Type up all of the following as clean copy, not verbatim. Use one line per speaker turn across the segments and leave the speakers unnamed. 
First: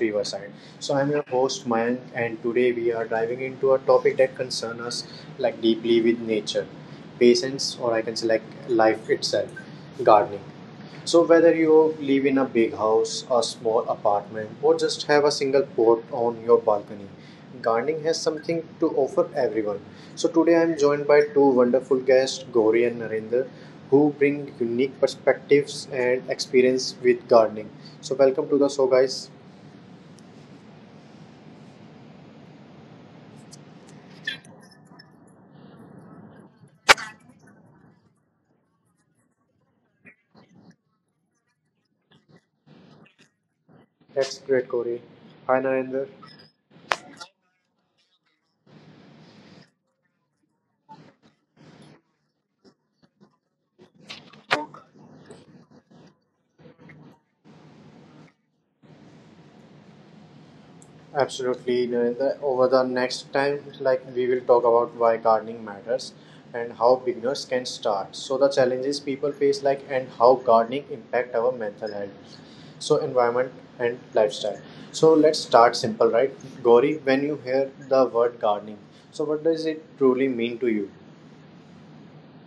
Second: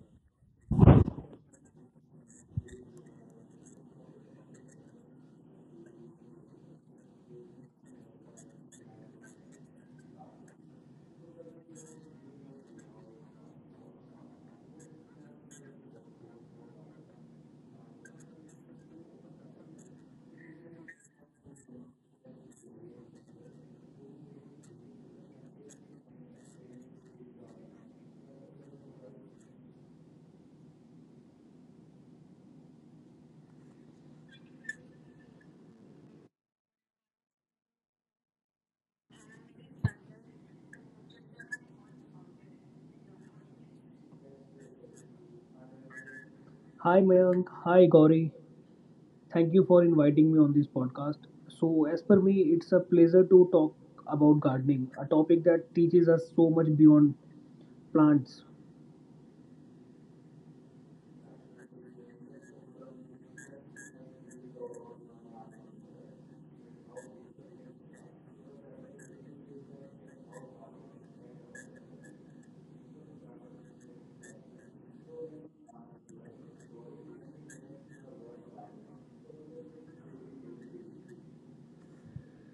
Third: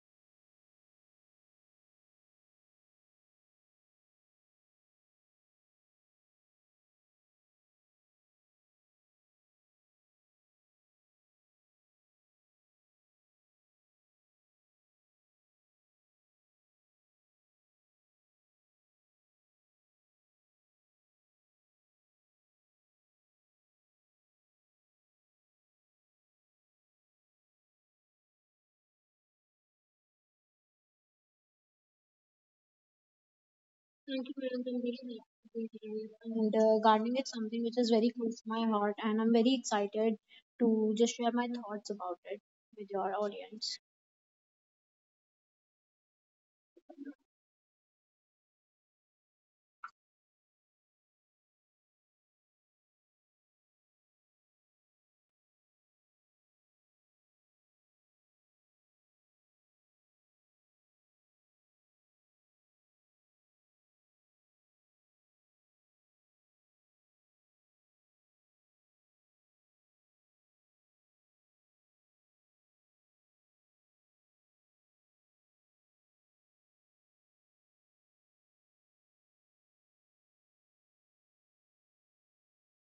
Riverside. So I'm your host Mayank and today we are diving into a topic that concerns us like deeply with nature, patience, or I can say like life itself, gardening. So whether you live in a big house, a small apartment, or just have a single pot on your balcony, gardening has something to offer everyone. So today I am joined by two wonderful guests, Gauri and Narendra, who bring unique perspectives and experience with gardening. So welcome to the show, guys.
Thank you, Kiran, for being here. Thank And gardening is something which is very close to my heart, and I'm very excited to just share my thoughts about it with your audience.
That's great, Gauri. Hi, Narendra.
Hi Mayank, hi Gauri. Thank you for inviting me on this podcast. So, as per me, it's a pleasure to talk about gardening, a topic that teaches us so much beyond plants.
Absolutely. No, Over the next time, like we will talk about why gardening matters and how beginners can start. So the challenges people face, like and how gardening impact our mental health, so environment and lifestyle. So let's start simple, right? Gauri, when you hear the word gardening, so what does it truly mean to you?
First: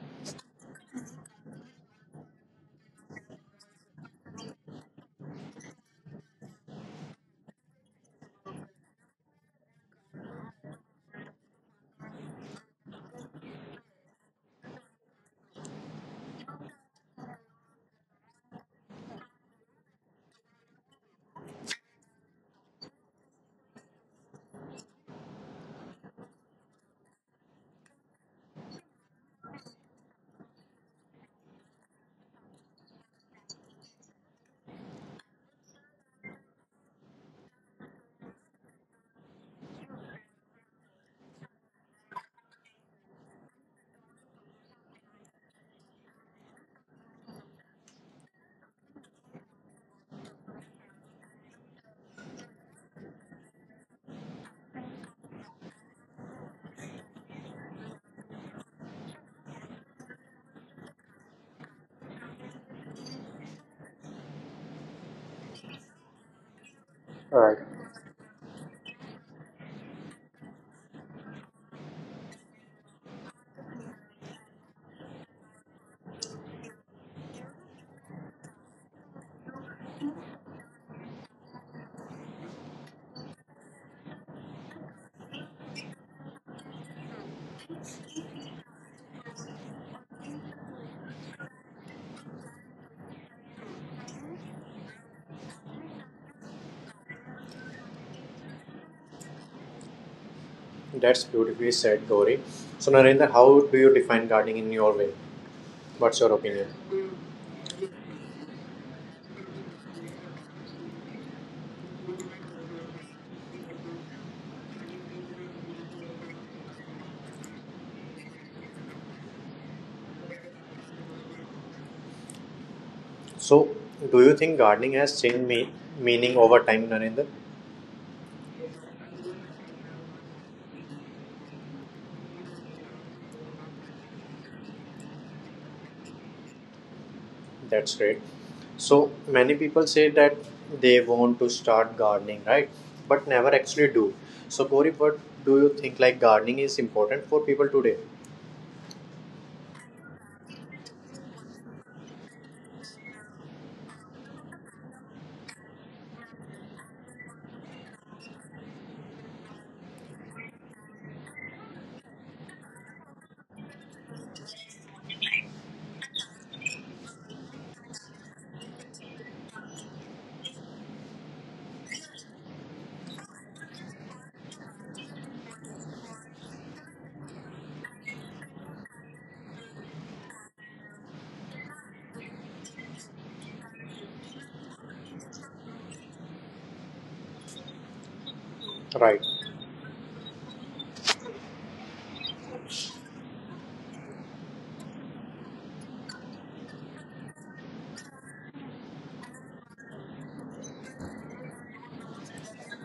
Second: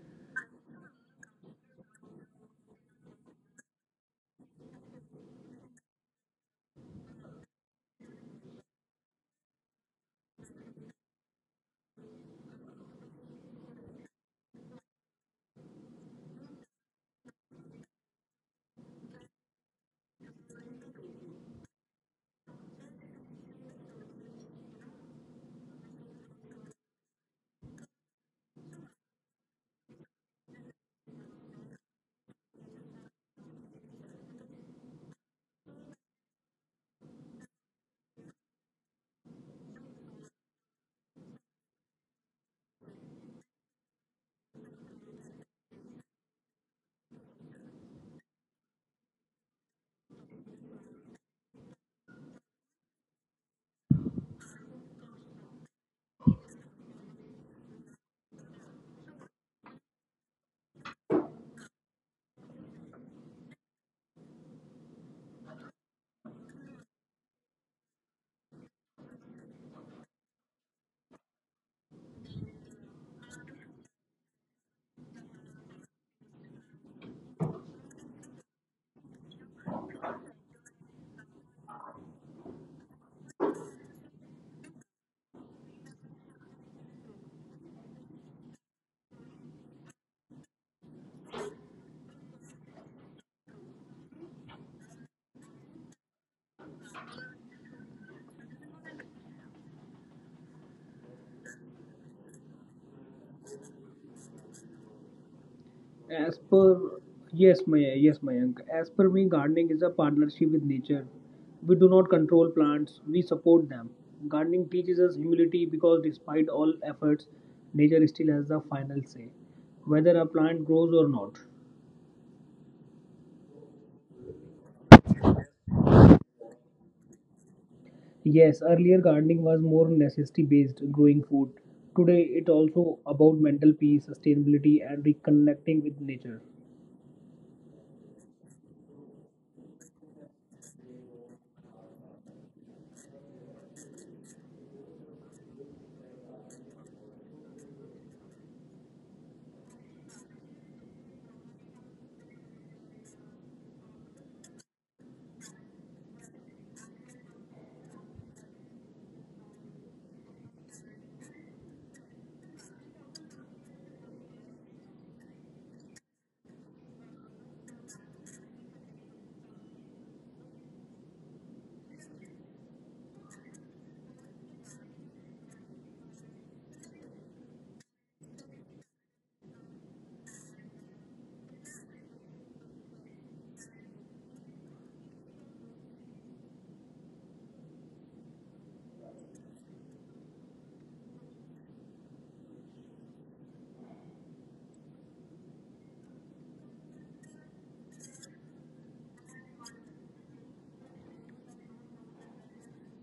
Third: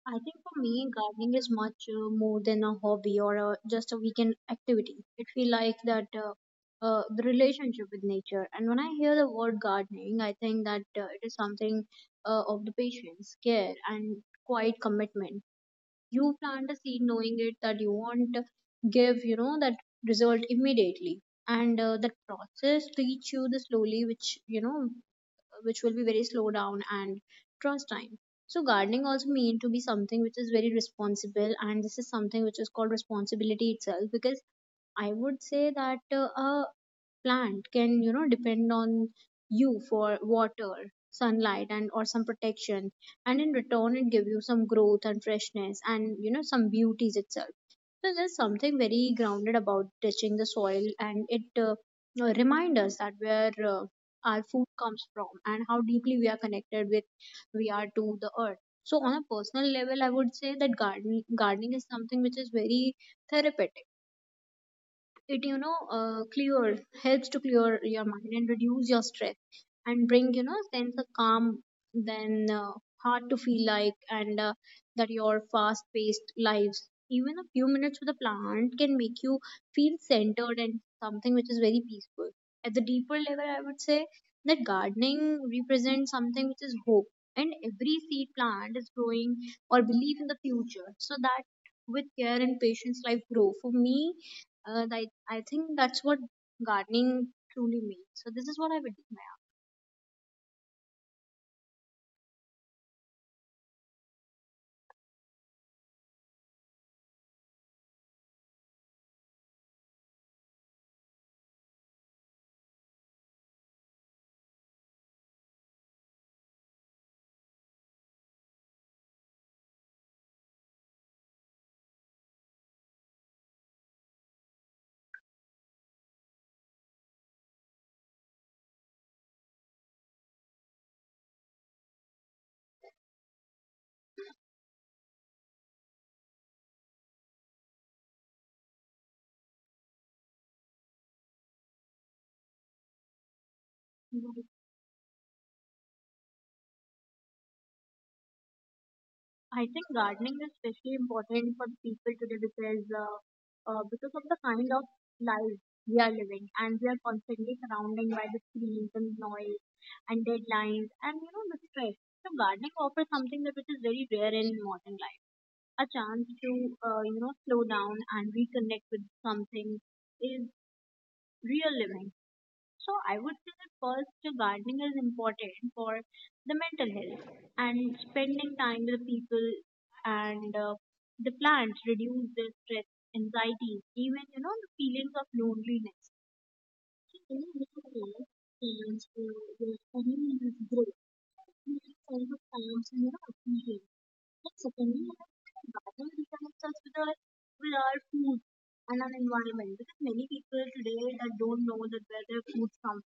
I think for me, gardening is much more than a hobby or a, just a weekend activity. It feels like that the relationship with nature. And when I hear the word gardening, I think that it is something of the patience, care, and quiet commitment. You plant a seed knowing it that you won't give that result immediately, and that process teach you the slowly, which which will be very slow down and trust time. So gardening also mean to be something which is very responsible, and this is something which is called responsibility itself, because I would say that a plant can depend on you for water, sunlight, and or some protection, and in return it give you some growth and freshness and some beauties itself. So there's something very grounded about touching the soil, and it remind us that where our food comes from and how deeply we are connected with we are to the earth. So on a personal level, I would say that gardening is something which is very therapeutic. It clears helps to
All right,
clear your mind and reduce your stress and bring sense of calm. Then hard to feel like, and that your fast paced lives, even a few minutes with a plant can make you feel centered and something which is very peaceful. At the deeper level, I would say that gardening represents something which is hope, and every seed plant is growing or belief in the future, so that with care and patience life grow for me. I think that's what gardening truly means. So this is what I would do, Maya.
that's beautifully said, Gauri. So Narendra, how do you define gardening in your way? What's
As
your opinion?
per yes, May yes Mayank, as per me, gardening is a partnership with nature. We do not control plants; we support them. Gardening teaches us humility because, despite all efforts, nature still has the final say, whether a plant grows or not.
So, do you think gardening has meaning over time, Narendra?
Yes, earlier gardening was more necessity based, growing food. Today, it also about mental peace, sustainability, and reconnecting with nature.
That's great. So, many people say that they want to start gardening, right? But never actually do. So, Gauri, what do you think, gardening is important for people today?
I think gardening is especially important for people today because of the kind of life we are living, and we are constantly surrounded by the screens and noise and deadlines and the stress. So gardening offers something that which is very rare in modern life. A chance to slow down and reconnect with something is real living. So I would say that first, gardening is important for the mental health and spending time with people, and the plants reduce the stress, anxiety, even the feelings of loneliness. So when you look at the plants,
Right,
your family is grow, create sense of times and appealing. But secondly, I think that gardening reconnects us with our food and our environment, because many people today that don't know that where their food comes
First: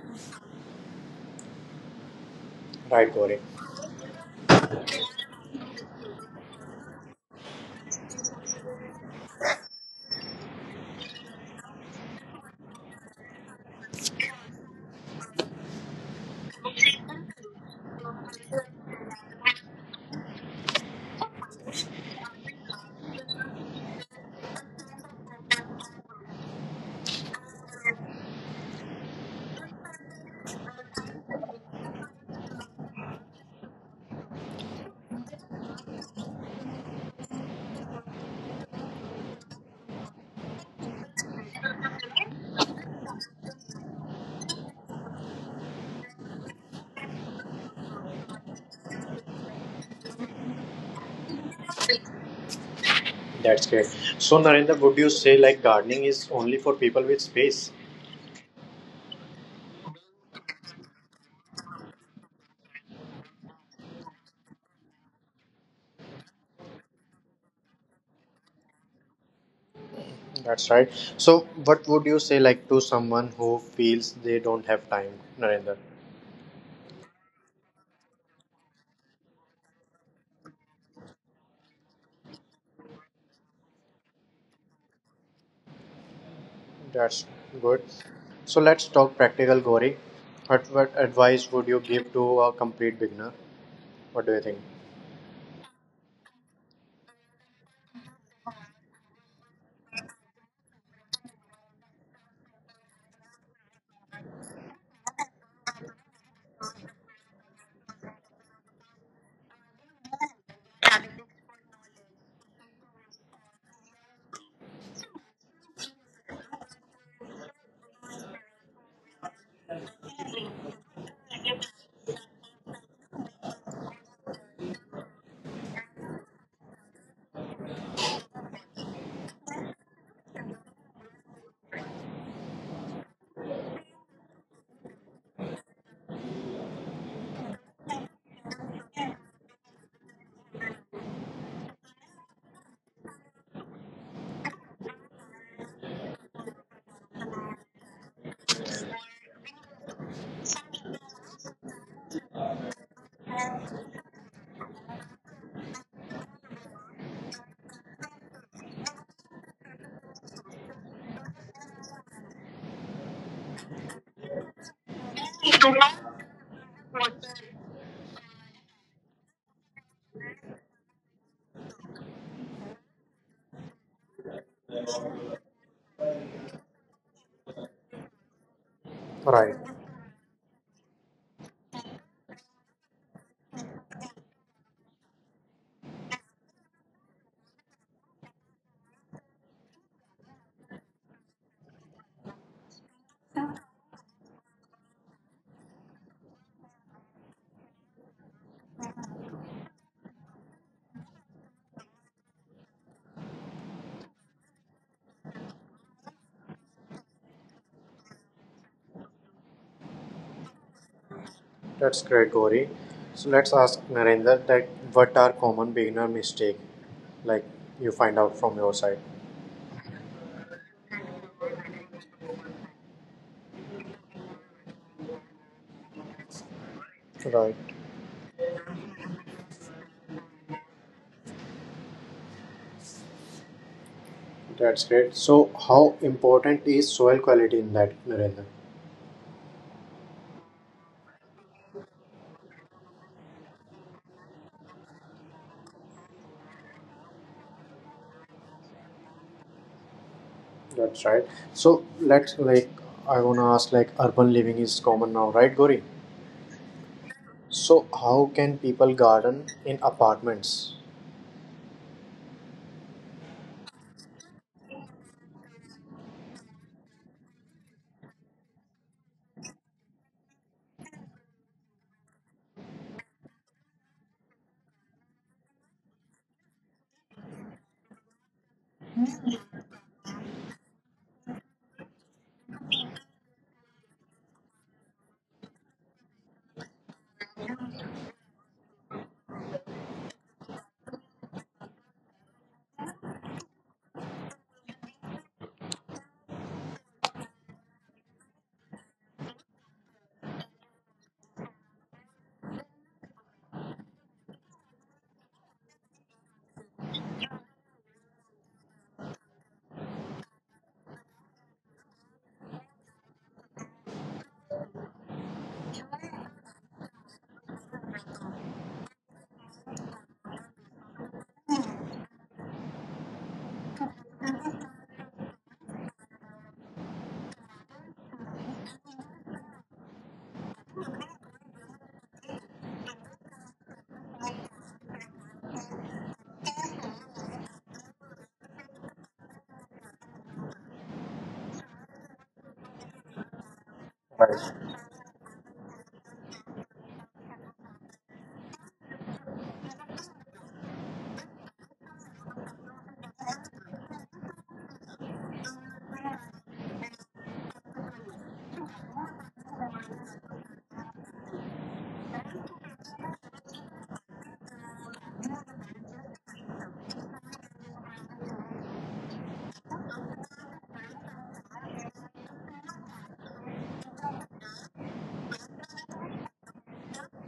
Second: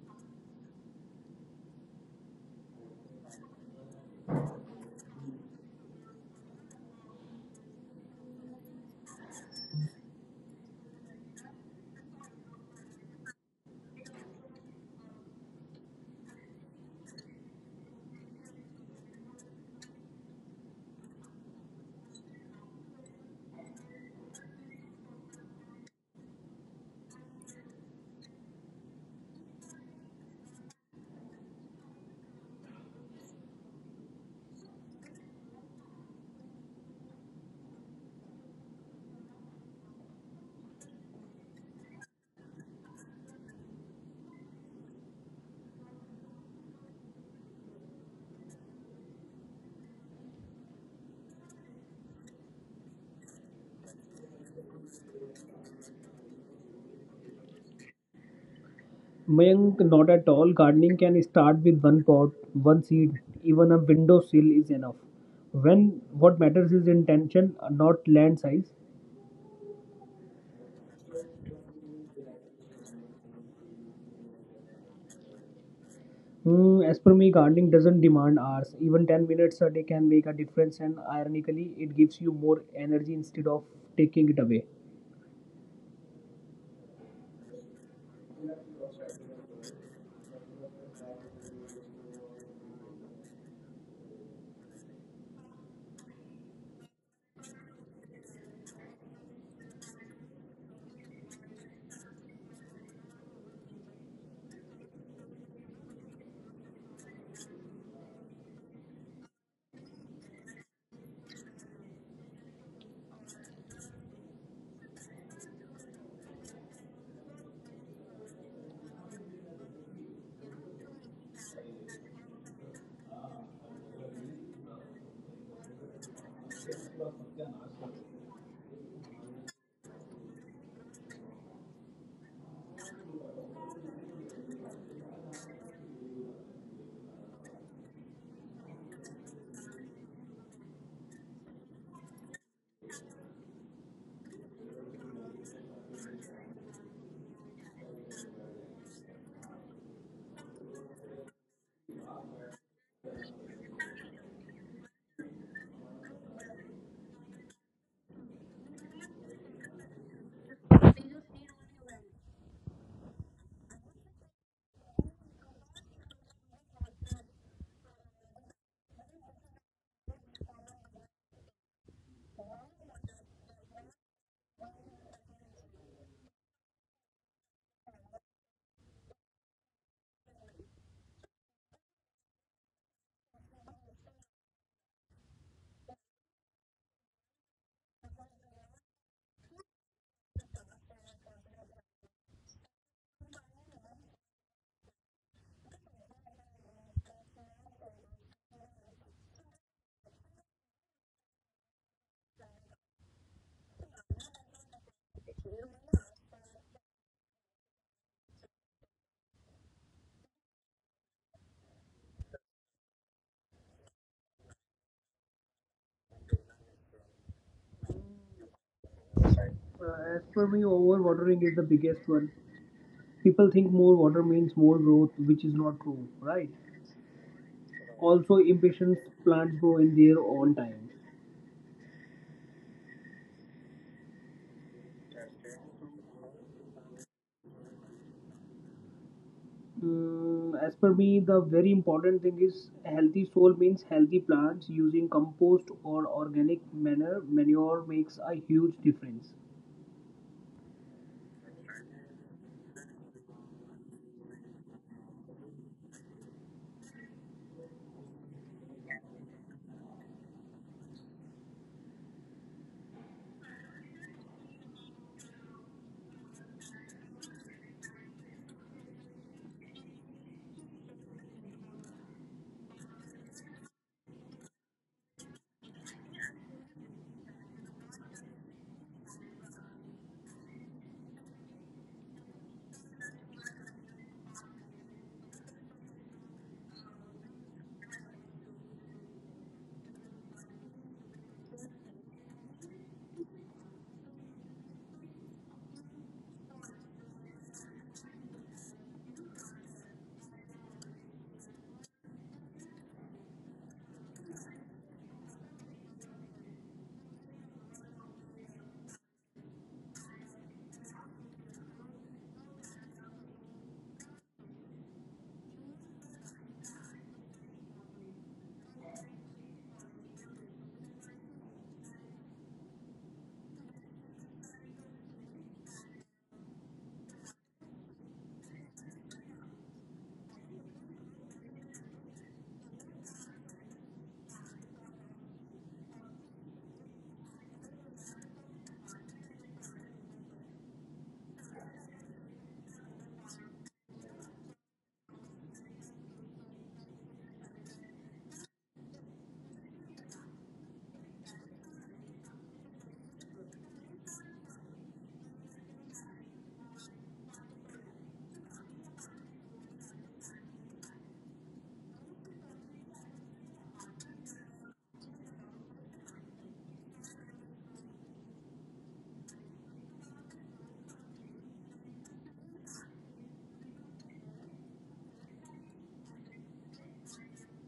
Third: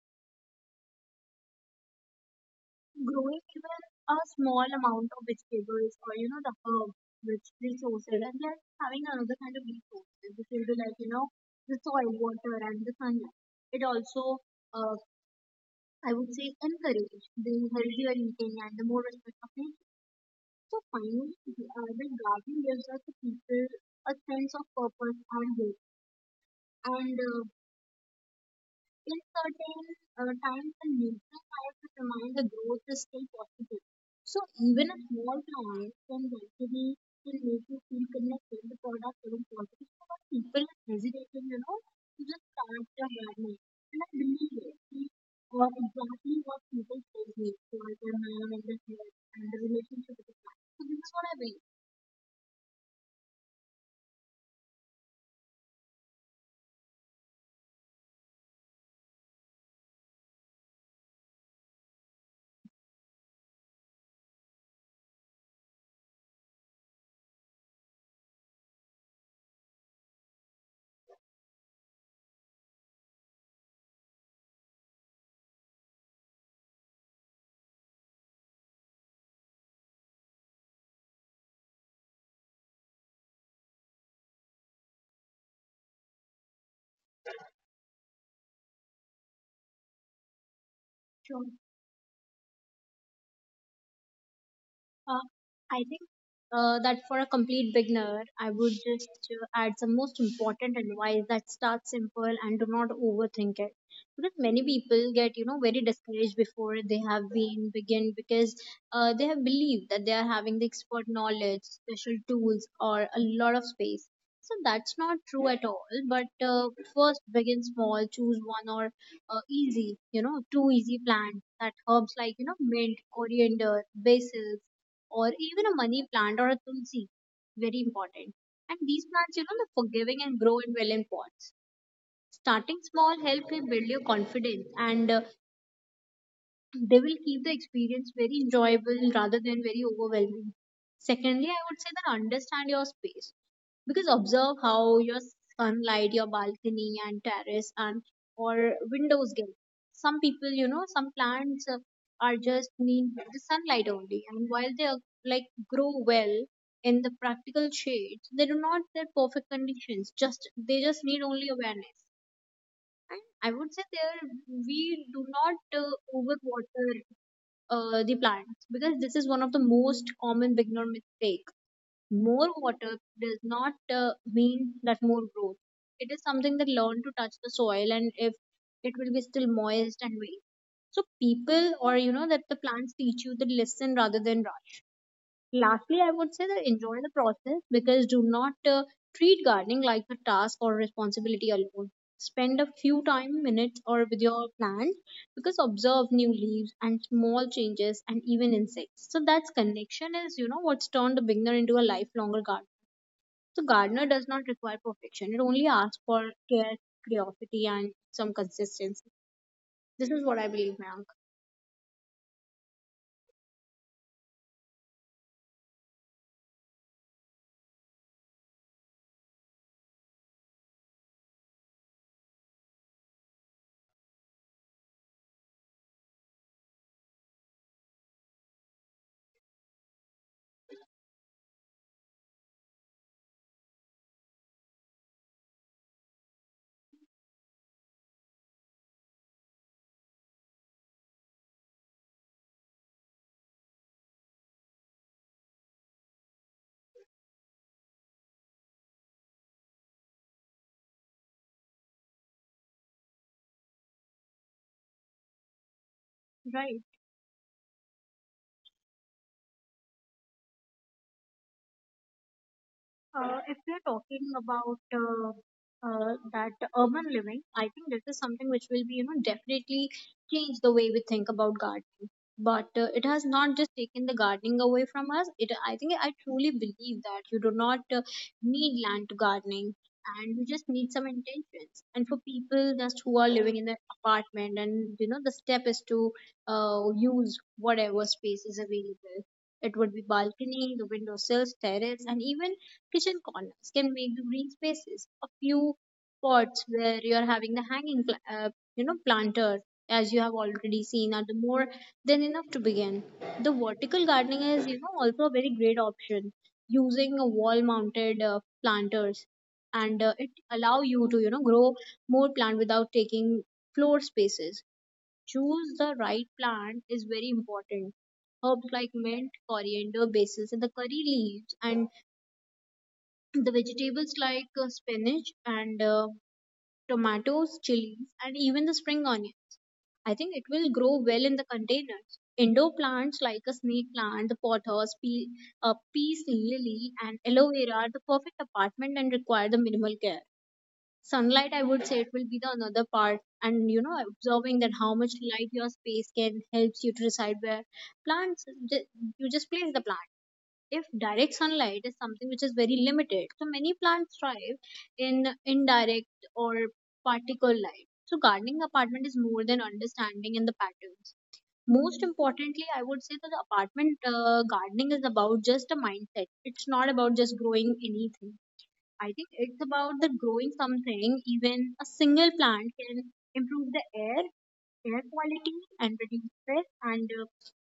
right, Gauri.
growing, even a small amount of vegetables or the herb, which resources, and then having another kind of resources which will be like the soil, water, and the sunlight. It also uh, I would say encourage the healthier eating and the more respect of nature. So finally the garden gives us the people a sense of purpose and hope, and in certain times and neutral types to remind the growth is still possible. So even a small client can actually can make you feel connected to the product or the quality. So when people are hesitating, to just start their gardening. And I believe it. See, or exactly what people say to me for their man and their health and the relationship with the client. So this is what I believe.
That's great. So, Narendra, would you say like gardening is only for people with space?
Mayank, not at all. Gardening can start with one pot, one seed, even a windowsill is enough. When what matters is intention, not land size.
That's right. So, what would you say like to someone who feels they don't have time, Narendra?
Hmm, as per me, gardening doesn't demand hours. Even 10 minutes a day can make a difference, and ironically, it gives you more energy instead of taking it away.
That's good. So let's talk practical, Gauri. What
Sure.
advice would you give to a complete beginner? What do you think?
Uh, I think that for a complete beginner, I would just add some most important advice that start simple and do not overthink it. Because many people get, very discouraged before they have been begin, because they have believed that they are having the expert knowledge, special tools, or a lot of space. So that's not true at all. But first, begin small. Choose one or easy, two easy plants that herbs like mint, coriander, basil, or even a money plant or a tulsi. Very important. And these plants, they're forgiving and grow in well in pots. Starting small helps you build your confidence, and they will keep the experience very enjoyable rather than very overwhelming. Secondly, I would say that understand your space, because observe how your sunlight, your balcony, and terrace and or windows get. Some people, some plants are just need the sunlight only, and while they are, like grow well in the practical shades, they do not get perfect conditions. Just they just need only awareness. And I would say there we do not overwater the plants, because this is one of the most common beginner mistake. More water does not mean that more growth. It is something that learn to touch the soil, and if it will be still
Right.
moist and wet. So people or that the plants teach you that listen rather than rush. Lastly, I would say that enjoy the process, because do not treat gardening like a task or responsibility alone. Spend a few time minutes or with your plants, because observe new leaves and small changes and even insects. So that's connection is what's turned a beginner into a lifelonger gardener. So gardener does not require perfection. It only asks for care, curiosity, and some consistency. This is what I believe, Mayank.
That's great, Gauri. So let's ask Narendra that what are common beginner mistake, like you find out from your side.
As per me, overwatering is the biggest one. People think more water means more growth, which is not true, right?
Right.
Also, impatience plants grow in their own time.
That's great. So how important is soil quality in that, Narendra?
Mm, as per me, the very important thing is healthy soil means healthy plants using compost or organic manure. Manure makes a huge difference.
That's right. So let's like I wanna ask like urban living is common now, right, Gauri?
Right.
So how can people garden in apartments?
If we are talking about that urban living, I think this is something which will be, definitely change the way we think about gardening. But it has not just taken the gardening away from us. It, I think, I truly believe that you do not need land to gardening, and you just need some intentions. And for people just who are living in the apartment, and the step is to use whatever space is available. It would be balcony, the windowsills, terrace, and even kitchen corners can make the green spaces. A few pots where you're having the hanging, planter, as you have already seen, are the more than enough to begin. The vertical gardening is, also a very great option, using a wall-mounted planters, and it allow you to, grow more plant without taking floor spaces. Choose the right plant is very important. Herbs like mint, coriander, basil, and the curry leaves, and the vegetables like spinach and tomatoes, chilies, and even the spring onion. I think it will grow well in the containers. Indoor plants like a snake plant, the pothos, peace lily, and aloe vera are the perfect apartment and require the minimal care. Sunlight, I would say, it will be the another part, and observing that how
Right.
much light your space can helps you to decide where plants. ju- You just place the plant if direct sunlight is something which is very limited, so many plants thrive in indirect or particle light. So gardening apartment is more than understanding in the patterns. Most importantly, I would say that the apartment gardening is about just a mindset. It's not about just growing anything. I think it's about the growing something. Even a single plant can improve the air quality and reduce stress and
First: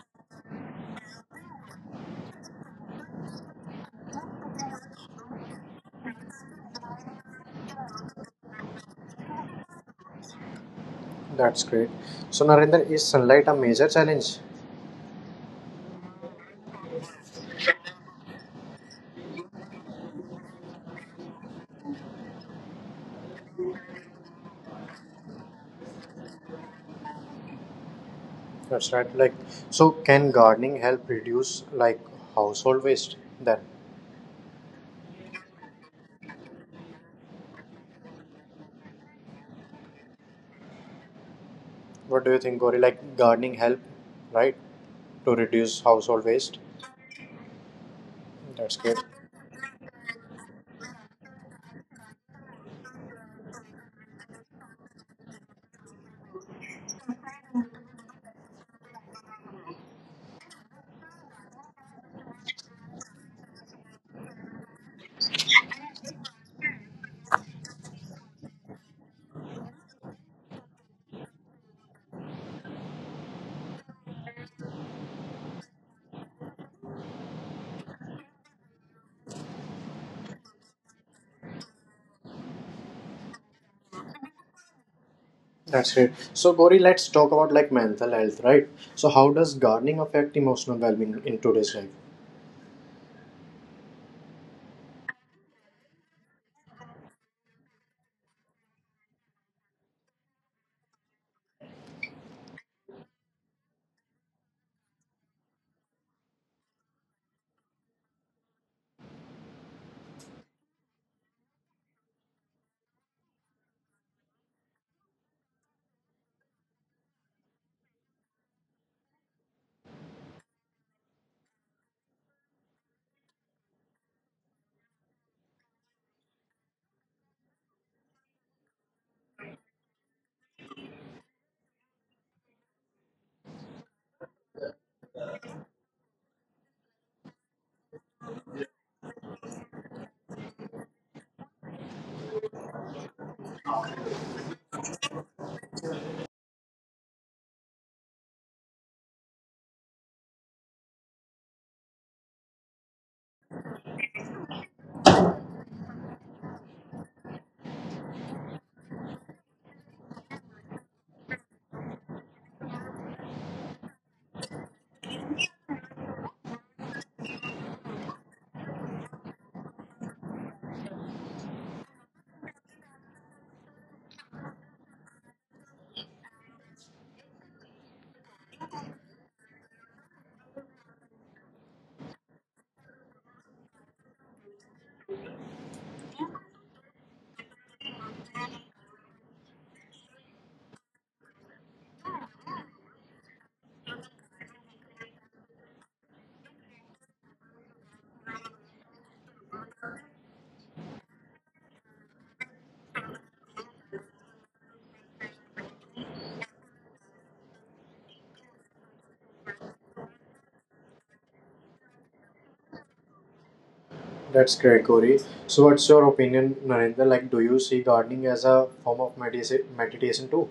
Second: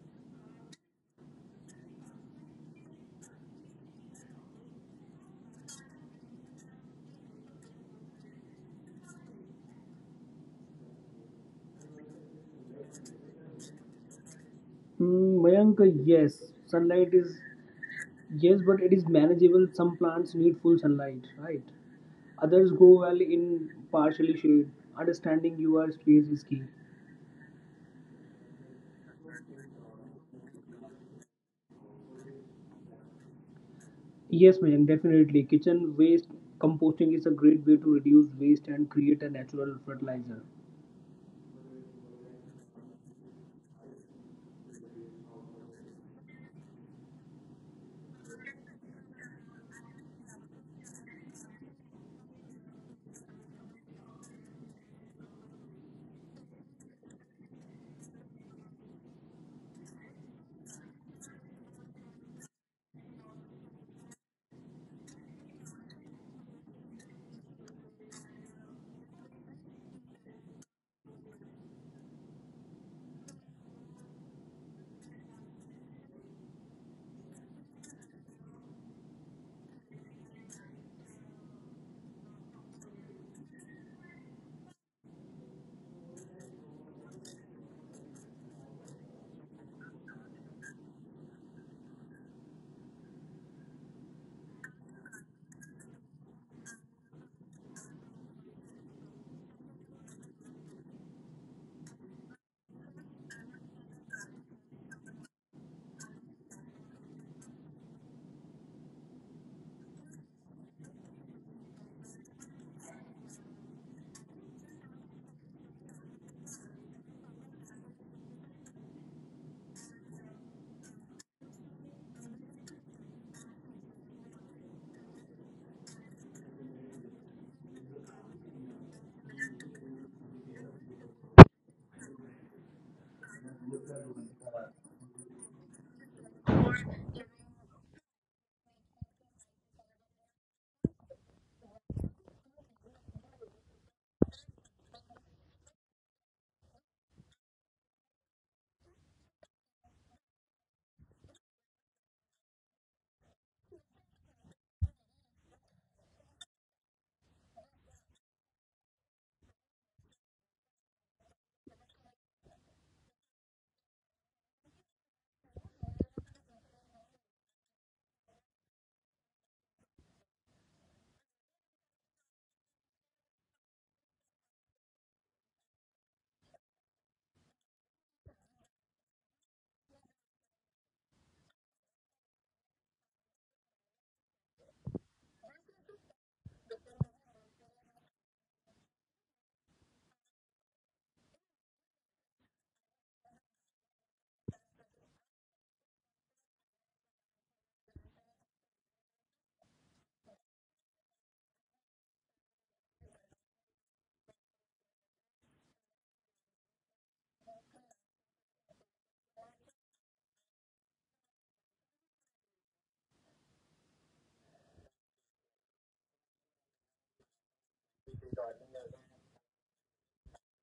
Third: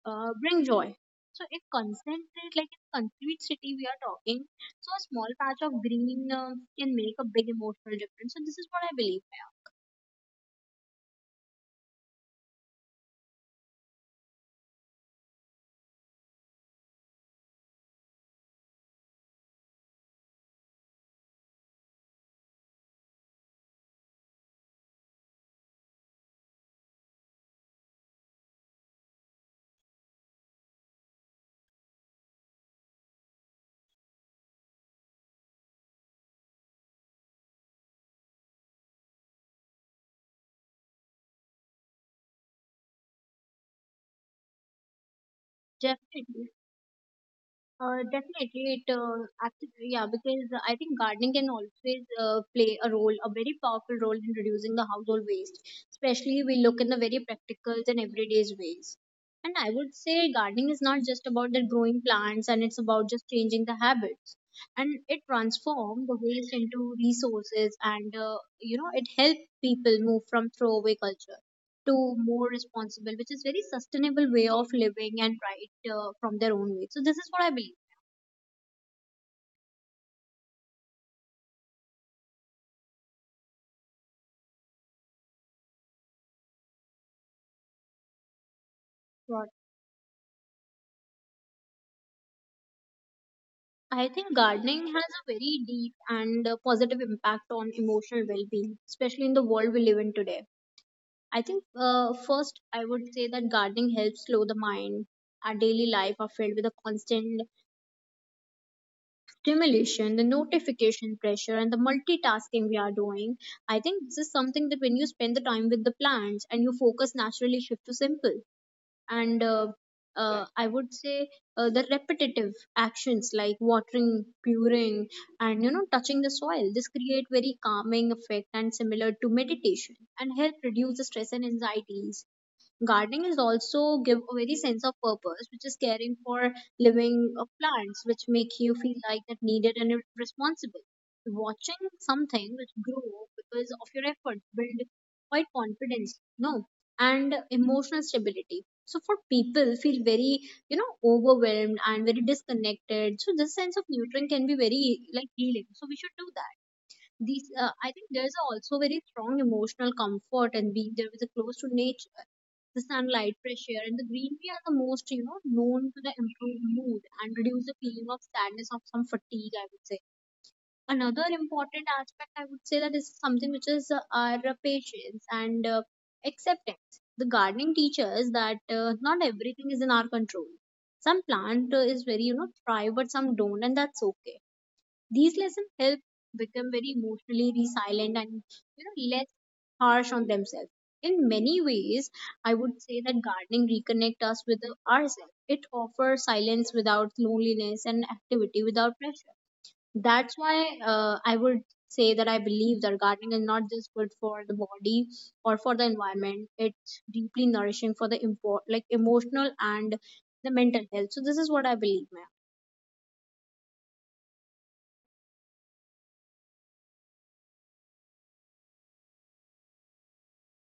bring joy. So it concentrates like a concrete city we are talking. So a small patch of green can make a big emotional difference. So this is what I believe. Yeah.
That's great. So, Narendra, is sunlight a major challenge?
Mm, Mayank, yes, sunlight is yes, but it is manageable. Some plants need full sunlight, right? Others grow well in partially shade. Understanding your space is key.
That's right. Like, so can gardening help reduce like household waste? Then,
Yes, man, definitely. Kitchen waste composting is a great way to reduce waste and create a natural fertilizer.
what do you think, Gauri? Like, gardening help, right, to reduce household waste?
Definitely.
That's
Definitely,
great.
it actually, yeah, because I think gardening can always play a role, a very powerful role in reducing the household waste. Especially, we look in the very practical and everyday's ways. And I would say gardening is not just about the growing plants, and it's about just changing the habits. And it transforms the waste into resources, and it helps people move from throwaway culture to more responsible, which is very sustainable way of living and right from their own way. So this is what I believe.
That's great. So, Gauri, let's talk about like mental health, right? So, how does
Right.
gardening affect emotional well-being in today's life?
I think gardening has a very deep and positive impact on emotional well-being, especially in the world we live in today. I think first I would say that gardening helps slow the mind. Our daily life are filled with a constant stimulation, the notification pressure, and the multitasking we are doing. I think this is something that when you spend the time with the plants and your focus naturally shift to simple and I would say the repetitive actions like watering curing and you know touching the soil this create very calming effect and similar to meditation and help reduce the stress and anxieties. Gardening is also give a very sense of purpose, which is caring for living plants, which make you feel like that needed and responsible. Watching something which grow because of your effort build quite confidence, no, and emotional stability. So for people feel very you know overwhelmed and very disconnected. So this sense of nurturing can be very like healing. So we should do that these I think there's also very strong emotional comfort and being there with the close to nature, the sunlight, fresh air, and the greenery are the most you know known to the improve mood and reduce the feeling of sadness of some fatigue, I would say. Another important aspect I would say, that is something which is our patience and acceptance. The gardening teaches that not everything is in our control. Some plant is very you know thrive but some don't and that's okay. These lessons help become very emotionally resilient and you know less harsh on themselves. In many ways, I would say that gardening reconnect us with ourselves. It offers silence without loneliness and activity without pressure. That's why I would say that I believe that gardening is not just good for the body or for the environment. It's deeply nourishing for the import like emotional and the mental health. So this is what I believe, man.
That's great, Gauri. So, what's your opinion, Narendra? Like, do you see gardening as a form of meditation too?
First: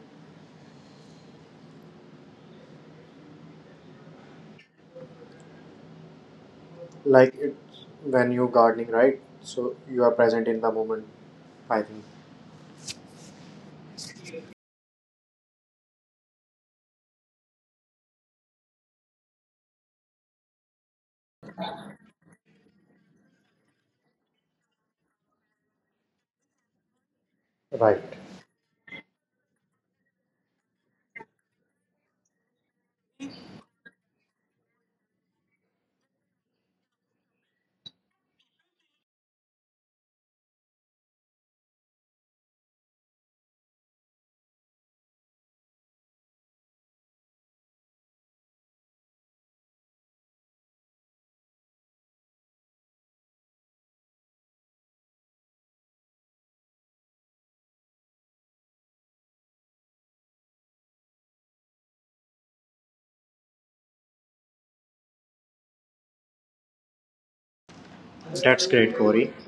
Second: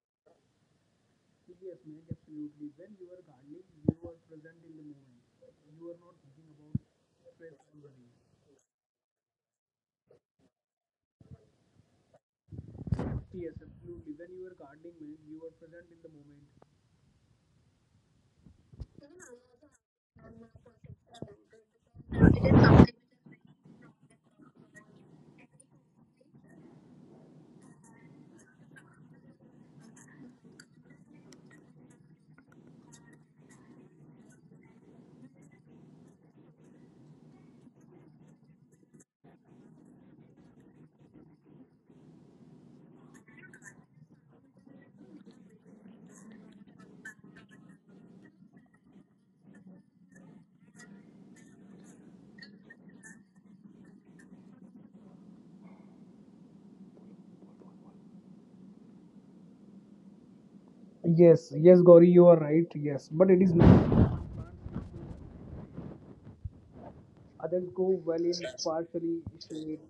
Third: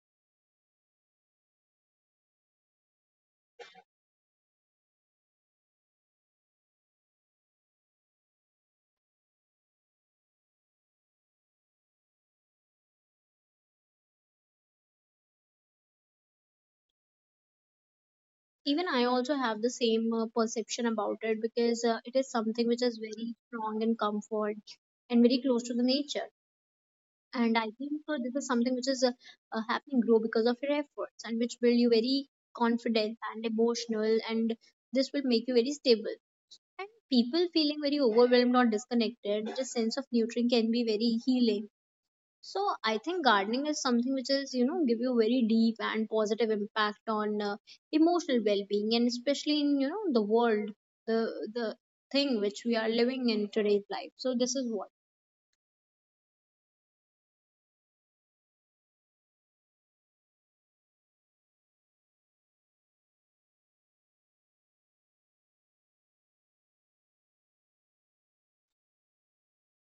Absolutely. When you are gardening, you are present in the moment. You are not thinking about
Like it,
stress and worry.
when you gardening, right? So you are present in the moment, I think.
Yes, absolutely. When you are gardening, man, you are present in the moment.
Even I also have the same perception about it because it is something which is very strong in comfort and very close to the nature, and I think
Right,
this is something which is happening grow because of your efforts, and which build you very confident and emotional, and this will make you very stable, and people feeling very overwhelmed or disconnected, the sense of nurturing can be very healing. So I think gardening is something which is, you know, give you very deep and positive impact on emotional well-being, and especially in you know the world, the thing which we are living in today's life. So this is what.
Yes, yes, Gauri, you are right. Yes, but it is not. Others go well in
that's
partially
great, Gauri.
shade.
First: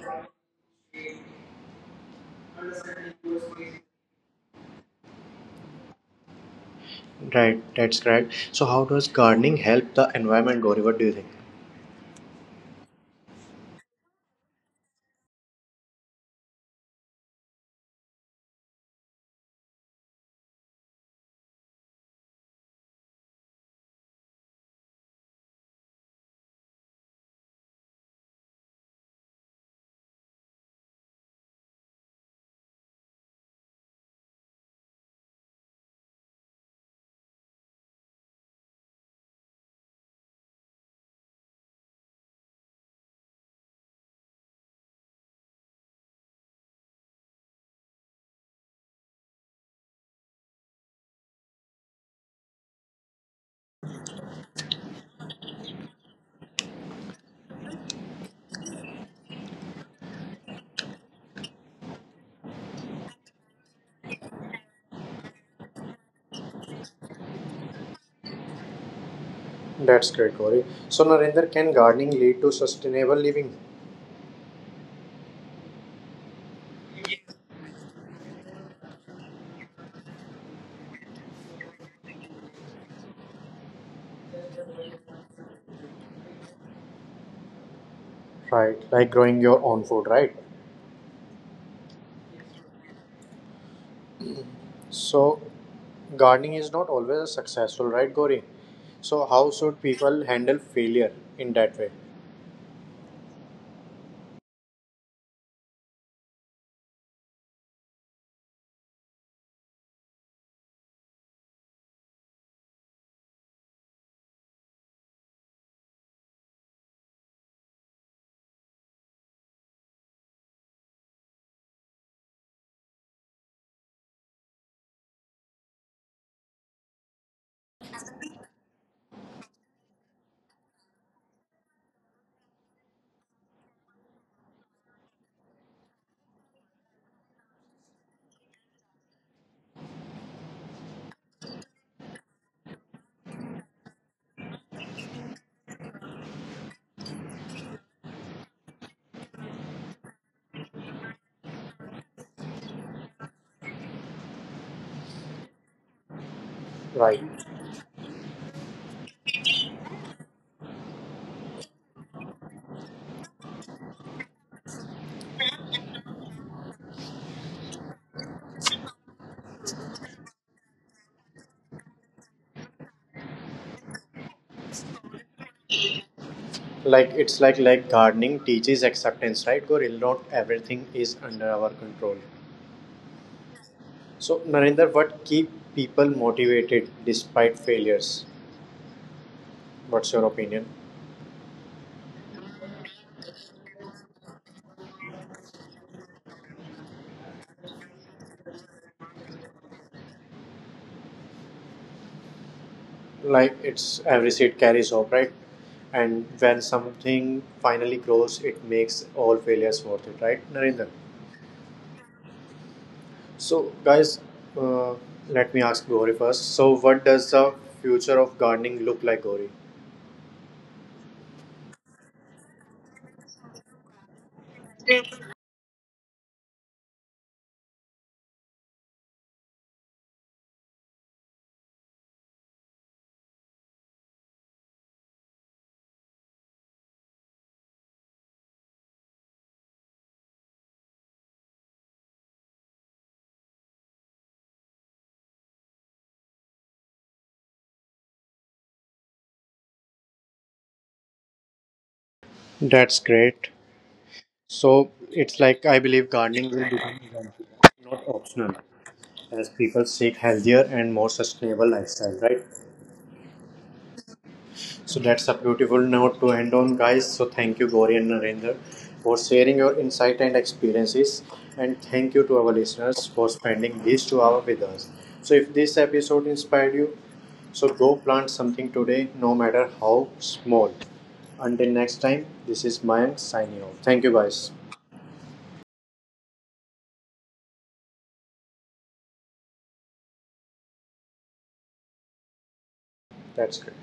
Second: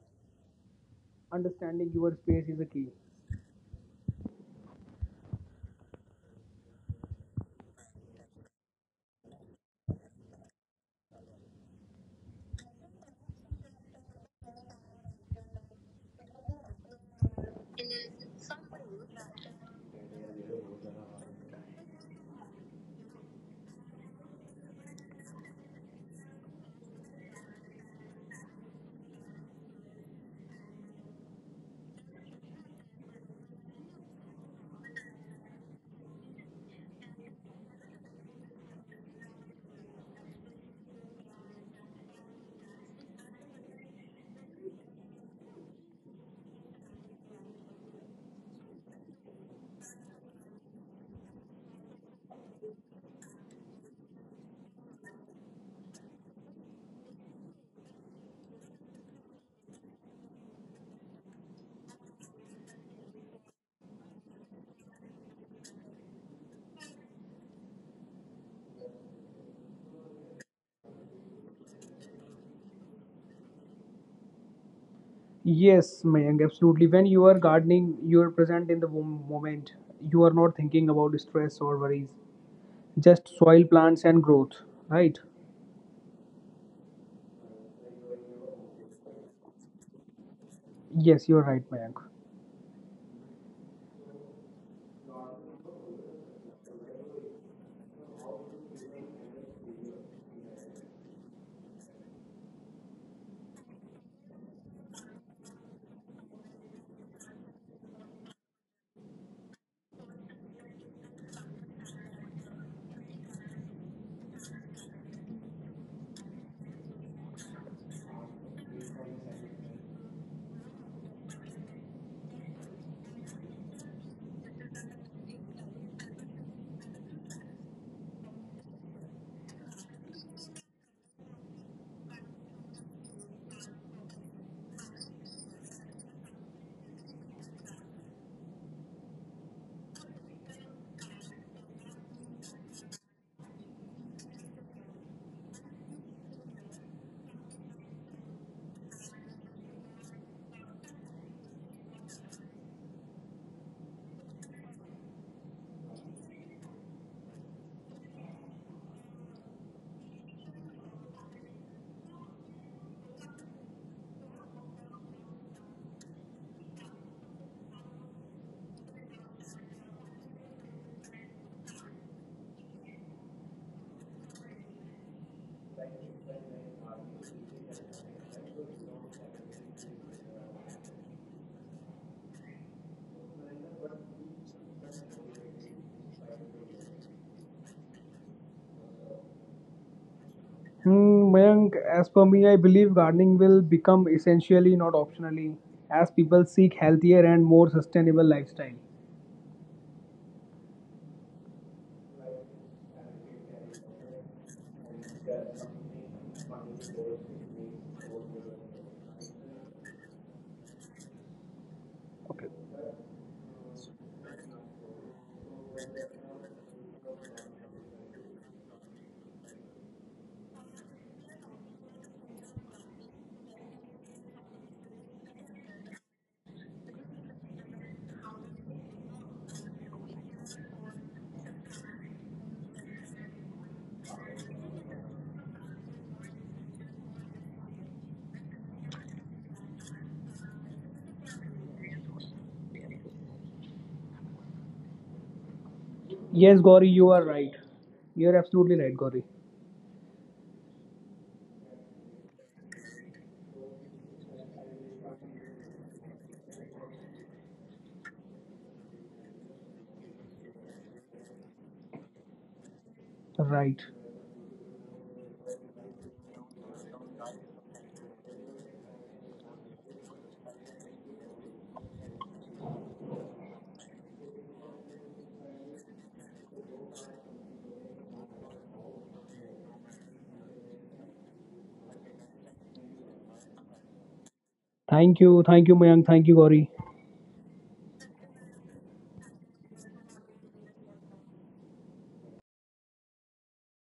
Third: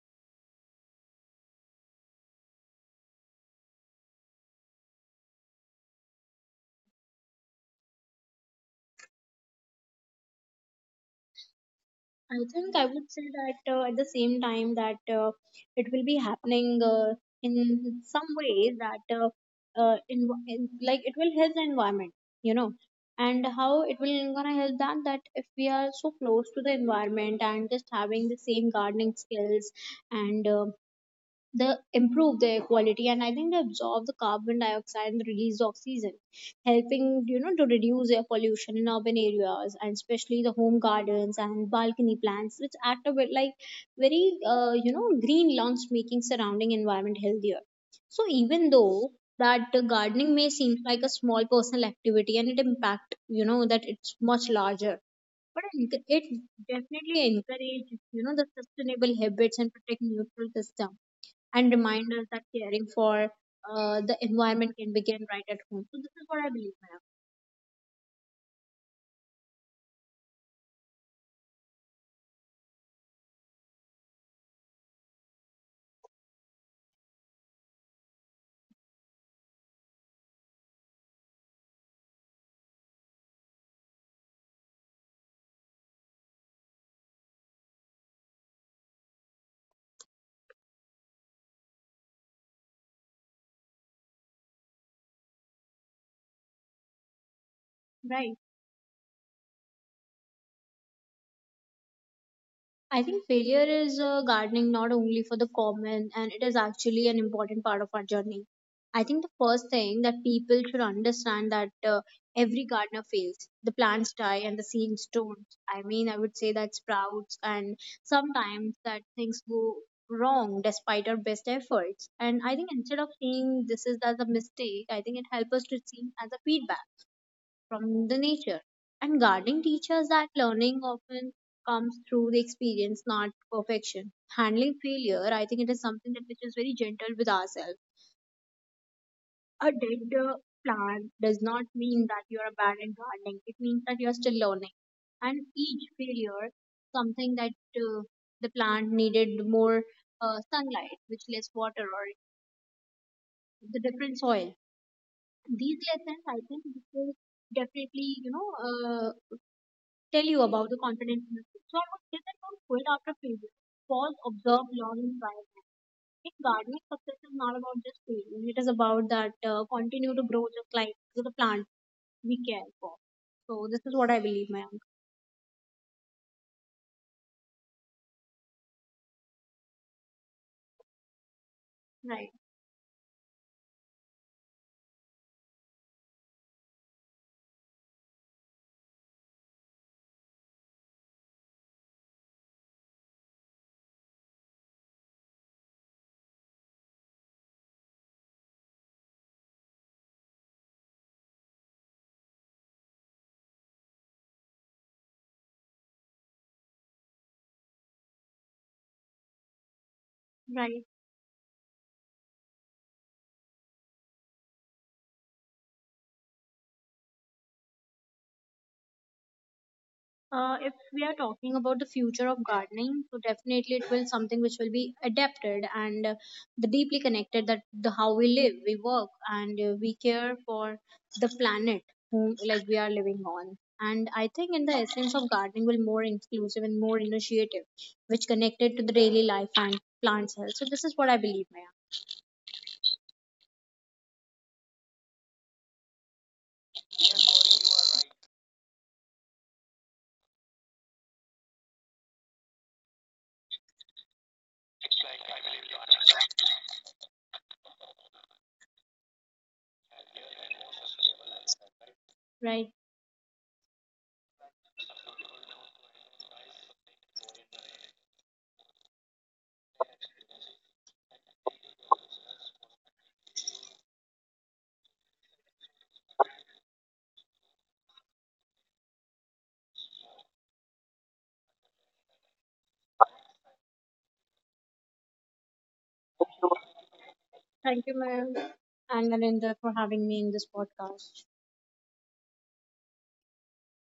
Understanding your space is a key.
Right, that's great. So how does gardening help the environment, Gauri? What do you think?
I think I would say that at the same time that it will be happening in some ways that in like it will help the environment, you know, and how it will gonna help that if we are so close to the environment and just having the same gardening skills and they improve their quality, and I think they absorb the carbon dioxide and the release of oxygen, helping you know to reduce air pollution in urban areas, and especially the home gardens and balcony plants which act a bit like very you know green lungs, making surrounding environment healthier. So even though that gardening may seem like a small personal activity, and it impact you know that it's much larger, but it definitely encourage you know the sustainable habits and protect neutral system, and remind us that caring for the environment can begin right at home. So this is what I believe, ma'am.
That's great, Gauri. So, Narendra, can gardening lead to sustainable living,
Yes, Mayank, absolutely. When you are gardening, you are present in the moment. You are not thinking about stress or worries. Just soil, plants, and growth, right?
right? Like growing your own food, right?
Yes, you are right, Mayank.
So gardening is not always successful, right, Gauri?
Right.
So how should people handle failure in that way?
I think failure is gardening not only for the common, and it is actually an important part of our journey. I think the first thing that people should understand that every gardener fails. The plants die and the seeds don't. I mean, I would say that sprouts and sometimes that things go wrong despite our best efforts. And I think instead of seeing this is as a mistake, I think it helps us to see as a feedback from the nature. And gardening teaches that learning often comes through the experience, not perfection. Handling failure, I think, it is something that which is very gentle with ourselves. A dead plant does not mean that you are a bad in gardening. It means that you are still learning. And each failure, something that uh, the plant needed more sunlight, which less water or the different soil. These lessons, I think, this
Right,
is definitely, you know, tell you about the confidence in the field. So I would say that don't quit after failure. Pause, observe, learn, and try again. In gardening, success is not about just failing. It is about that continue to grow just like the plant we care for. So this is what I believe, ma'am.
like it's like gardening teaches acceptance, right, Goril? Not everything is under our control.
Right,
So, Narinder, what keep people motivated despite failures? What's your opinion?
Hmm, Mayank, as per me, I believe gardening will become essentially, not optionally, as people seek healthier and more sustainable lifestyle.
Like it's every seed carries hope, right? And when something finally grows, it makes all failures worth it, right, Narinder?
right.
Okay.
So guys, uh, let me ask Gauri first. So, what does the future of gardening look like, Gauri?
If we are talking about the future of gardening, so definitely it will something which will be adapted and the deeply connected that the how we live, we work, and we care for the planet whom like we are living on. And I think in the essence of gardening will more inclusive and more initiative, which connected to the daily life and plants health. So this is what I believe, Maya.
Yes, Gauri, you are right. You are absolutely right, Gauri.
That's great. So it's like I believe gardening will become eventually not optional as people seek healthier and more sustainable lifestyle, right?
Right.
Right.
So that's a beautiful note to end on, guys. So thank you, Gauri and Narendra, for sharing your insight and experiences, and thank you to our listeners for spending these 2 hours with us. So if this episode inspired you, so go plant something today, no matter how small. Until next time, this is Mayank signing off. Thank you, guys.
Thank you, Mayank. Thank you, Gauri.
Thank you, Maya, and Narendra for having me in this podcast.
That's great.